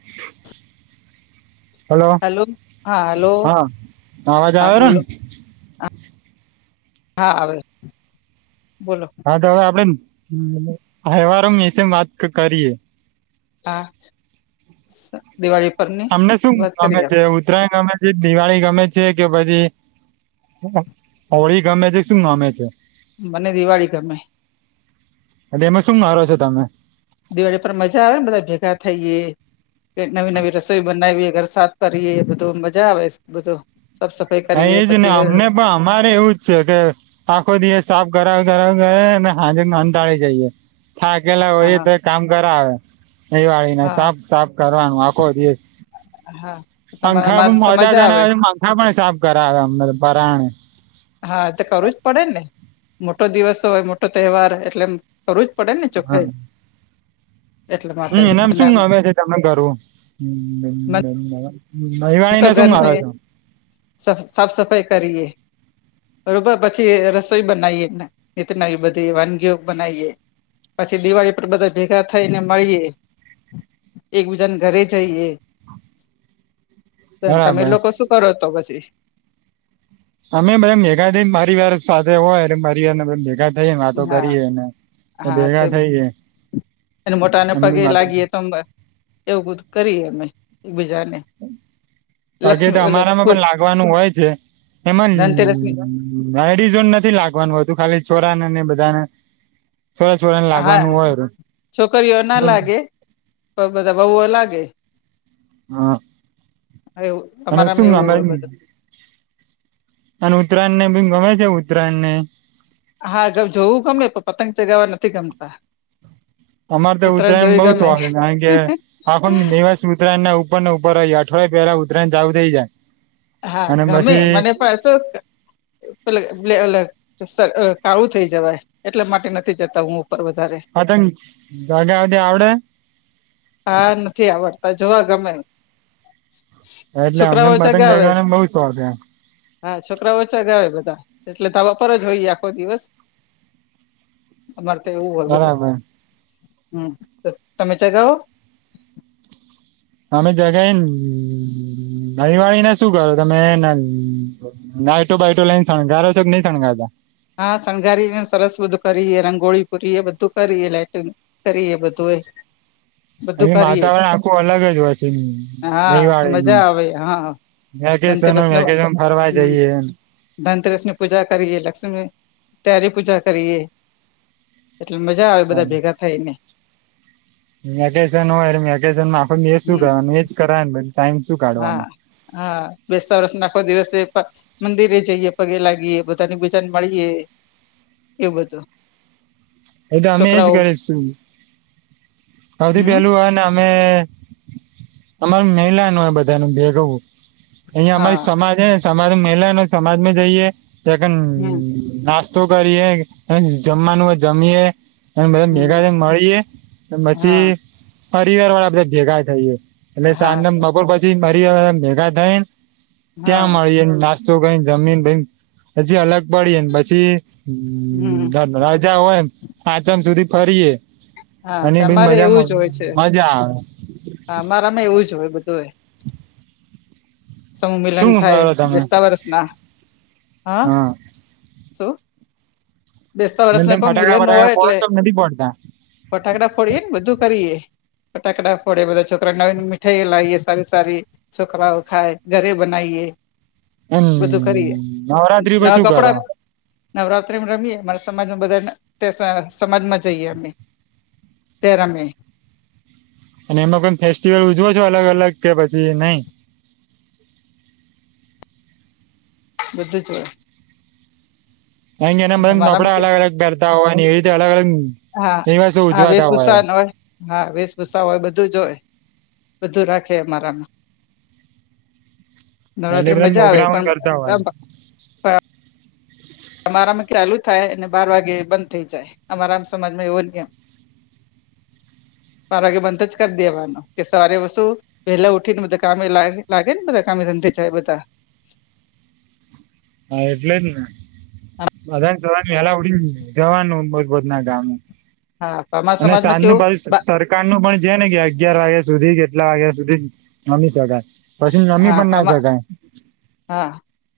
[unintelligible] Hello hello હા hello હા આવાજ હા બોલો આવેરોને. [unintelligible] હા આવે. બોલો હા તો હવે આપડે [unintelligible] વિશે વાત કરીએ હા દિવાળી પરની તમને શું વાત ગમે કરીએ છે ઉત્તરાયણ ગમે છે દિવાળી ગમે છે કે પછી હોળી ગમે છે શું નામે છે મને દિવાળી ગમે એટલે એમાં શું મારો છો તમે દિવાળી પર મજા આવે ને બધા ભેગા થઈએ કઈક નવી નવી રસોઈ બનાવીએ ઘર સાફ કરીએ બધું મજા આવે બધું સાફ સફાઈ હા કરીએ એજ નહી પછી અમને પણ અમારે એવું જ છે કે આખો દિવસ સાફ કરાવે ઘર [unintelligible] ને હાજ કટાળી જઈએ થાકેલા હોય હા એ તો કામ કરાવે દિવાળીને હા સાફ સાફ કરવાનું આખો દિવસ હા પંખા તમારે પણ તો આવે મજા [unintelligible] પંખા પણ સાફ હ અમને પરાને હા તો કરવું જ પડે ને મોટો દિવસ હોય મોટો તહેવાર એટલે એમ કરું જ પડે ને હા ચોખાઈ હમ એમ શું મલેશે છે તમને કરવું મન તો મહિવાણીને શું ઘરમે મારો છો સાફ સફાઈ કરીએ બરોબર પછી રસોઈ બનાવીએ ને નવી બધી વાનગીઓ બનાવીએ પછી દિવાળી પર બધા ભેગા થઈને મળીએ એકબીજાને ઘરે જઈએ તમે બરાબર લોકો શું કરો તો પછી અમે બધા ભેગા થઈ પરિવાર સાથે હોય પરિવારને ભેગા થઈને વાતો હા કરીએ ને હા ભેગા થઈએ તેમને મોટાને અને પગે બી વાતો લાગીએ તો એવું બધું કરીએ અમે એકબીજાને પગે તો લક્ષ્મી ઓલો અમારામાં કોઈ પણ લાગવાનું હોય છે એમાં ધનતેરસની લડિજોને નથી લાગવાનું હોતું ખાલી છોરાને ને બધાને છોરા છોરાને હા લાગવાનું હોય છોકરીઓ ના લાગે પણ બધા વહુઓ લાગે હા એવું અને શું અમારામાં એવું ગમે હોય બધું અને ઉત્તરાયણ ને બી ગમે છે ઉત્તરાયણ ને હા જોવું ગમે પણ પતંગ ચગાવવા નથી ગમતા અમારે તો ઉત્તરાયણ જોવી બહું ગમે શોખ કારણ કે આખો દિવસ ઉત્તરાયણ ના ઉપ ને ઉપર રહી અઠવાડય પેલા ઉતરાયણ જ ચાલું થઈ જાય હા અને ગમે પછી મને પાસો [inaudible] કાળુ થઇ જવાય એટલા માટે નથી, જતા હું ઉપર વધારે હતંગ જગ્યાધી આવડે? ગમેન એટલે અમનેમ મધંગ હા છોકરા ઓછા ગ બધા એટલે તવા પર જ હોઈએ આખો દિવસ અમારે તો એવું હોર બધું બરાબર હમ તો તમે ચ ગો અમે જગાને દિવાળીને શું કરો તમે નાટો બાટો લઈને શણગારો છો કે નઈ શણગારતા હા, શણગારીને સરસ બધું કરીએ રંગોળી પૂરી એ બધું કરીએ લાઈટિંગ કરી, એ બધું એ એ બધું કરીએ વાતાવરણ આખું અલગ જ હો છે, હા તો દવાળી મજા આવે હા ધનતેરસ ન નું ફરવા હમ જઈએ. તરે પૂજા કરીએ એટલે મજા આવે બધા ભેગા થાય ને મેકેન હોય મેકેન માખ ને શું હમ કરવાનું એજ કરને હા હા બેસ્તા વરષ નાખો દિવસે મંદિરે જઈએ, પગે લાગીએ બધાની ભજન મળીએ એવું બધું. એ તો અમે એજ છોકરાઓ કરીશું સૌથી હમ પેલું હોય ને અમે અમાર મહિલાનું બધાનું ભેગુ અહી અમારી હા સમાજ હ સમાજ મહિલાને સમાજ માં જઈએ ચકન હમ નાસ્તો તો કરીએ જમવાનું જમએે એ બધા હમ મેગાજ મળીએે, હા પછી પરિવાર વાળા બધા ભેગા થઈ. એટલે હા સાંજના બગોર પછી મારી મેગા [unintelligible] હા ક્યાં મળી એ, કઈ જમીન ભ પછી અલગ પડીને પછી, હમ [unintelligible] ય એમ પાંચમ સુધી ફરીએ, હા અને બી તમારે મજા એવું જ હોય છે, મજા આવે હ અમારામાં એવું જ હોય બધું એ સમૂહ મિલન શું થાય કરો તમે બેસ્તા વર્ષ ના હા શું બેસતા અને વરષ ના તેમ કોઈ મિલે ફટાકડા ન ફટાકડા હોય ફોડો એટલે છો કે નથી ફોડતા ફટાકડા ફોડીએ ને બધું કરીએ ફટાકટ ફોડે બધા છોકરા નવી મીઠાઈ લાવએ સારી સારી છોકરાઓ ખાય ઘરે બનાવીએ હમ બધું કરીએ નરાત્રિ બ શું કર નવરાત્રિમાં રમીએ અરા સમાજમાં બધા સમાજમાં જઈએ અમે ત્યારે અમે અને એમાં પણ ફેસ્ટિવલ ઉજવો છો અલગ અલગ કે પછી નઈ બધ છ કાર કે એના બધ નપડા મારામાં અલગ અલગ પહેરતા હોયને એવી રીતે અલગ અલગ હા નિવાસો હા ઉજવાતા વેશભૂષા હોય હા વેશભૂસા હોય બધું જોય બધું રાખે અમારામાં એટલે નવરાત્રી બધા મજા આવે પ્રોગ્રામ કરતા હોય પણ અમારામાં ચાલુ થાય અને બાર વાગે બંધ થઈ જાય અમારામ સમાજમાં એવો નિયમ બાર વાગે બંધ જ કરી દેવાનો કે સવારે વછું વહેલા ઉઠીને બધા કામે લાગે ને બધા કામે ધંધી જાય બધા હા એટલે જ ને અ જો પેલા ઉડીને જવાનું મભદ ના ગા હા અમારા અને સમાજમાં સાંજ ન કેવું પાજુ બા સરકાર નું પણ છે ને ક્યાં અગિયાર વાગ્યા સુધી કેટલા વાગ્યા સુધી રમી શકાય પછી નમી હા પણ ના શકાય હા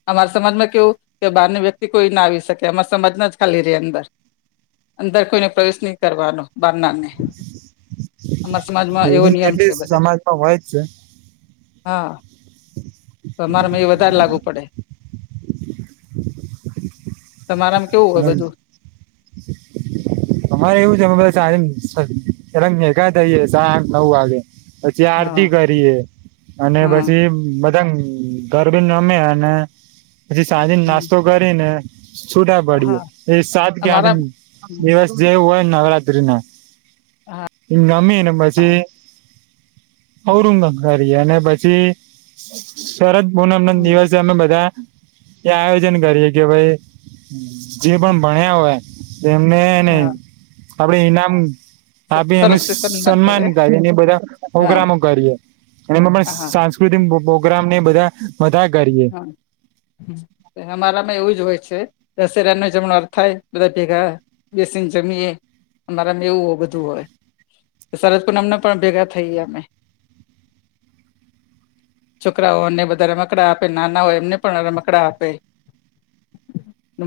અમારા સમાજમાં કેવું કે બહારની વ્યક્તિ કોઈ ના આવી શકે એમાં સજ ના જ ખાલી રે અંદર અંદર કોઈને પ્રવેશ નહી કરવાનો બાર નારને એવો એવી નિયમ છે કેટલી બધે સમમાજમાં હોય જ છે હા તો મારે મ એ વધારે લાગવુ પડે હા તમારામાં કેવું હ હોય બધું અમારે એવું છે અમે બધા ચ એંગ હે ગહીે સા નવવાગે પછી હા આરતી કરીએ અને હા પછીધ એકમ ગરબી ન રમેને પછી સાંજે હમ, નાસ્તો કરી ને છ પડી હા એ સાત કે અમારા આઠ હમ, દિવસ જે હો નગળત્ર્રી ના હા એંગ અમિયા એનામાચી ઔરુંંગ કરી અને પછી શરદ બ એમના હમ, દિવસ અમે બધા એ આયોજન કરીએ કે ભાઈ જે પણ હમ, ભણ્યા હોય એમને નહી હા આપડે ઇનામ સ- આપી સરસ એમનું તે કરે સન્માન કરી બધા હા પ્રોગ્રામો કરીએ એમાં પણ હા સાંસ્કૃતિક પો ્રામ ને બધા બધા કરીએ હા અમારામાં એવું જ હોય છે દશેરા ન જમ અથ થાય બધા ભેગા બેસીને જમીએ અમારા એવું હો બધું હોય સરદ કુમ પણ ભેગા થઈ અમે છોકરાઓને બમાં મકડા આપે નાના હોય એમને પણ રમકડા આપે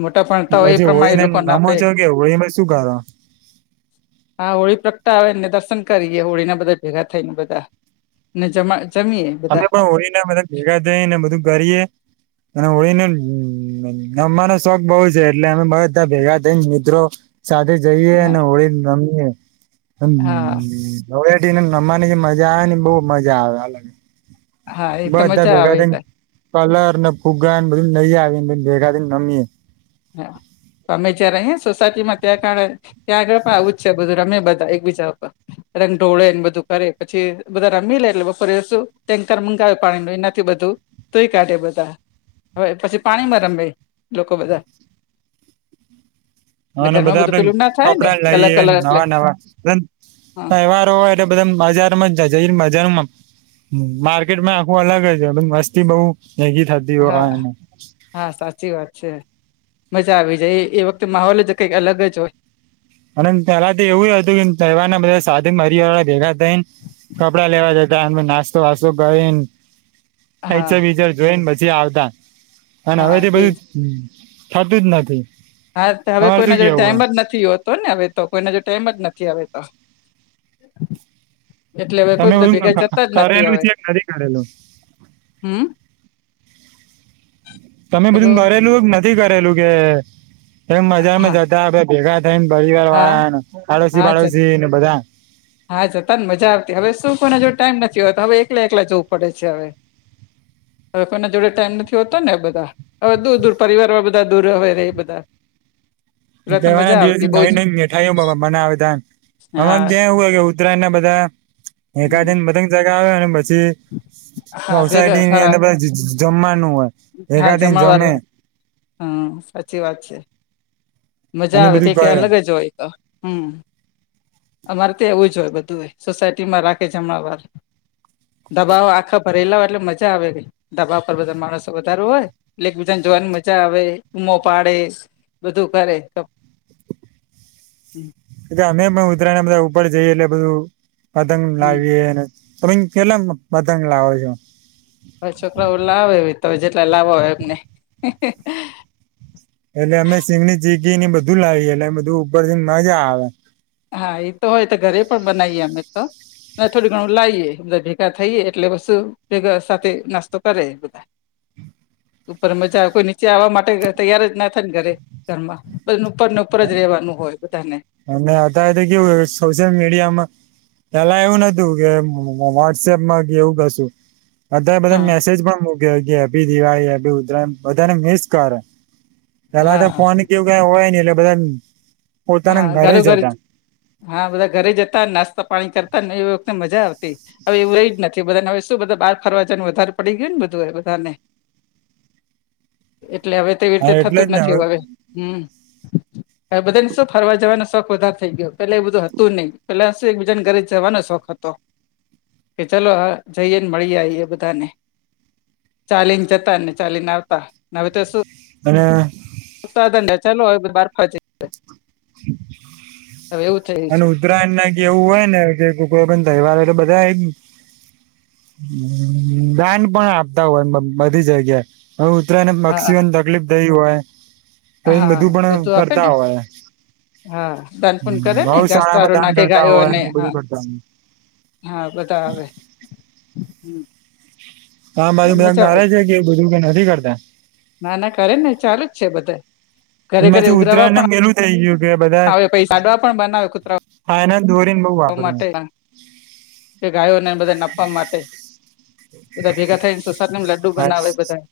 મોટા ભણતા હોય એ પછી પ્રમાણે એ હોળીને લોકોને આપે રમચ કે હોળમાં શું કર આવેને દર્શન કરીએ હોળી ના બધા ભેગા થઈને બધા ને જમા જમીએ અમે બધા પણ હોયને મ ભેગા ને બધું કરીએ અને હોયને રમવાનો શોખ બઉુ છે એટલે અમે બ બધા ભેગા થઈ મિત્રો સાથે જઈએ હા ને હોળીને રમ હમ હમ હા નવિયાટી ને નમવાની જે મજા આવે ને બહુ મજા આવે અ હા એ તો મજા આવેટ કલર ને ફુગાનને બધું નહી આવી ને ભેગા થઈને રમીએે હા અમે જ્યાં રહીએ સોસાયટીમાં ત્યાં કારણે ત્યાં આગળ પણ આવું જ છે બધું રમે બધા એક બીજા ઉપર રંગ ઢોળેને બધું કરે પછી બધા રમી લે એટલે બપોરે શું ટેન્કર મંગાવે પાણીનું એનાથી બધું ધોઈ કાઢે બધા હવે પછી પાણીમાં રમે લોકો બધા ને હ ઘરમાં બધા બધું આપડે પેલું ના થાય ને કપડા કલર લઈએ કલર એટલે નવા નવા હા તહેવારો હોય એટલે બધા બજારમાં જ જઈને બજારમાં માર્કેટમાં આખું અલગ જ મસ્તી બઉુ હા હા સાચી વાત છે મજા આવી જાય એ વખતે માહોલ જ કંઈક અલગ જ હોય અને પહેલા તો એવું હતું કે તહેવાર ના બધા સાથે મારી વાળા ભેગા થઈને કપડા લેવા જતા નાસ્તો વાસ્તો કરી હા આ બચાર જોઈન બ જે આવદા હ હવે હા તે એ બધું થતું જ નથી હા હવે તમારે કોઈના શું જોડે કેવું ટાઈમ હે? જ નથી હોતો ને હવે તો કોઈને જો ટાઈમ જ નથી આવે તો એટલે હવે કોઈ તમે હ બધા ભેગા જતા જ નથી કરેલું હવે છે કે નથી કરેલું હમ તમે હેલો બધું મરેલું હો કે કરેલું કે એ મજામાં હા જતા ભેગા પરિવાર હા વાળા પાડોશી હા જ પાડોશી બધા હા, જતા ને મજા આવતી હવે શું કોઈના જોડે ટાઈમ નથી હોતો હવે એકલા એકલા જવું પડે છે, હવે હવે કોઈના જોડે ટાઈમ નથી, હોતો ને બધા હવે દૂર દૂર પરિવારમાં બધા દૂર હવે ર એ બધા એટલે તો તહેવા ના મજા દિવસ આવતી બહુ નવી જ નવી મઠાઈઓ મનાવે તમ હ હા ત્યાં એવું બધા એકા હમ બધ [unintelligible] પછી હા ભેગા રોસાયટી હા ની જમમા. હા, જમા વાળ હમ સાચી વાત છે. મજા અને આવે બધું ક કરે અલગ જ હોય તો હમ્મ. અમારે ત્યા એવું જ હોય, બધું એ સોસાયટીમાં રાખે જમણાં વાર દબાવ આખા ભરેલા હોય એટલે મજા આવે ગ દબાવ પર બધા માણસ વધાર હોય એટલે બીજાને જોવાની મજા આવે ઉમો પાડે બધું કરે. એ અમે ઉદરાયણ અમ જઈએ એટલે બધું પતંગ હમ લાવીએ અને પણ કેટલા બતંગ લાવો છો? હ છોકરા લાવે તો જેટલા લાવો હોય એમને- એટલે અમે સિંગની ચીગી ને બધું લાવીએ એટલે બધું ઉપર જેને નજ આવે. હા, એ તો હોય તો ઘરે પણ બનાવીએ અમે તો થોડું ઘણું લાવએ બધા ભેગા થઈએ, એટલે બુ ભેગા સાથે નાસ્તો કરે બધા ઉપર મજા આવે કોઈ આવવા માટે તૈયાર જ નથી ન કરે કરમા બલુ ઉપરને ઉપર જ રેવાનું હોય બધાને. અને અત્યારે તો કેવું સોશિયલ મીડિયામાં પેલા એવું નતું કે વોટ્સએપમાં કેવું કશું. અધ્યારે બધા હા મેસેજ પણ મો ગ હેપ્પી દિવાળી હેપ્પી ઉતરાયણ બધાને મિસકેર તલા તો હા ફોન કેવું ક હોય નને [unintelligible] હા ઘરો ઘર હા બધા ઘરે જતા નાસ્તા પાણી કરતા. એ વખ મજા આવતી હવે એવું રહી જ નથી બધાને હવે શું બધા બાર ફરવા જનું વધારે પડી ગય ને બધું એ બધાને. એટલે હવે તેવી રીતે હા એટલે થતું જ ને નથી, હ હવે હમ્મ. એ બધું જવાનો શોખ વધારે થઈ ગયો પેલા એ બધું હતું નહ પેલા શું એક બીજાને ઘરે જવાનો શોખ હતો, કે ચલો જઈએ ને મળી આ એ બધાને ચાલીને જતા ને ચાલીને આવતા હવે તો શું? હા. [unintelligible] હવે એવું થયું અને છે ઉત્તરાયણ ના એવું હોય ને કે કોઈ પણ તહેવાર હોય એટલે બધા એમ દાન પણ આપતા હોય બધી જગ્યાએ હવે ઉતરાયણને હા પક્ષીઓને તકલીફ થઈ હોય તો એમ હા બધું પણ આપે ને કરતા હોય હા દાનપુન કરે ને ગૌશાળામાં ઘાસચારો દાન નાખે કરતા ગાયો હોય અને ને બધું હા કરતા હોય હા બધા આવે. હમ હા મારી બેન નારાજ હે કે એ બધું કર નથી કરતાં? ના ના કરે ને ચાલુ જ છે બધાય એમાંથી ઉતરાયણને મેલું થઈ ગયું. કે બધા આવે પહિ સાડવા પણ બનાવે કુતરા હા એના દોરીને બઉ ગાયો વાપરે માટે કે ગાયોને ને બધાને આપવા માટે. બધા ભેગા થાયને તો સકન લડું હા બનાવે બધાય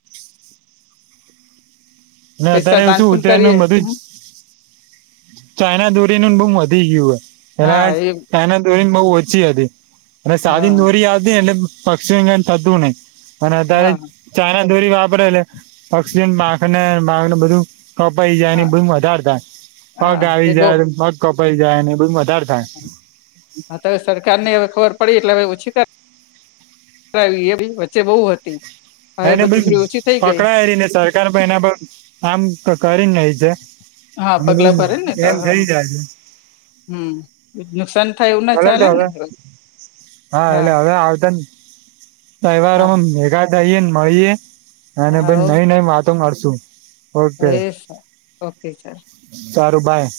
ને અત્યારે પૈસા એવું દાન શું પણ ઉતરાયણનું કરીએ ને બધું જ ચાઈના દોરીનું ને બહુ મહત ધી ગયુ હે. પેલા હા એ ચાયના દોરીન બહુ ઓછી હતી. અને હા સાદીન દોરી આવતી એટલે પક્ષીઓને કાંઈ થતું નઈ. અને અતારે હા ચાણ દોરી વાપરે એટલે પક્ષીઓને પાંખને પાંખને બધું કપાઈ જાયને હા એ બધું વધાર થાય. પગ હા તે આવી બહ જાય, પગ કપ પાઈ જાયને એ બધું મત હા તો એ સરકારને હવે ખબર પડી. એટલે હવે ઓછી કરાવી હે વચ્ચે બહુ હતી. હવે એને બધું બી થોડી ઓછી થઈ ગઈ પકડાય રને સરકાર પણ એના પર કામ કરીને નહી છે. હહ અને બધું પગલા ભરે ને તો એમ થઈ જાય છે હમ નુકસાન થાય એવું ના ચલો તો ચાલે ને હવે હા એટલે હવે આવતા હા તહેવારોમાં ભેગા થઈએ ને મળીએ. અને પહી હા નવી નવી વાત ત મળશું. એ સર ઓકે સર. ચારબાઈ.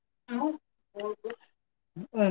હ હમ.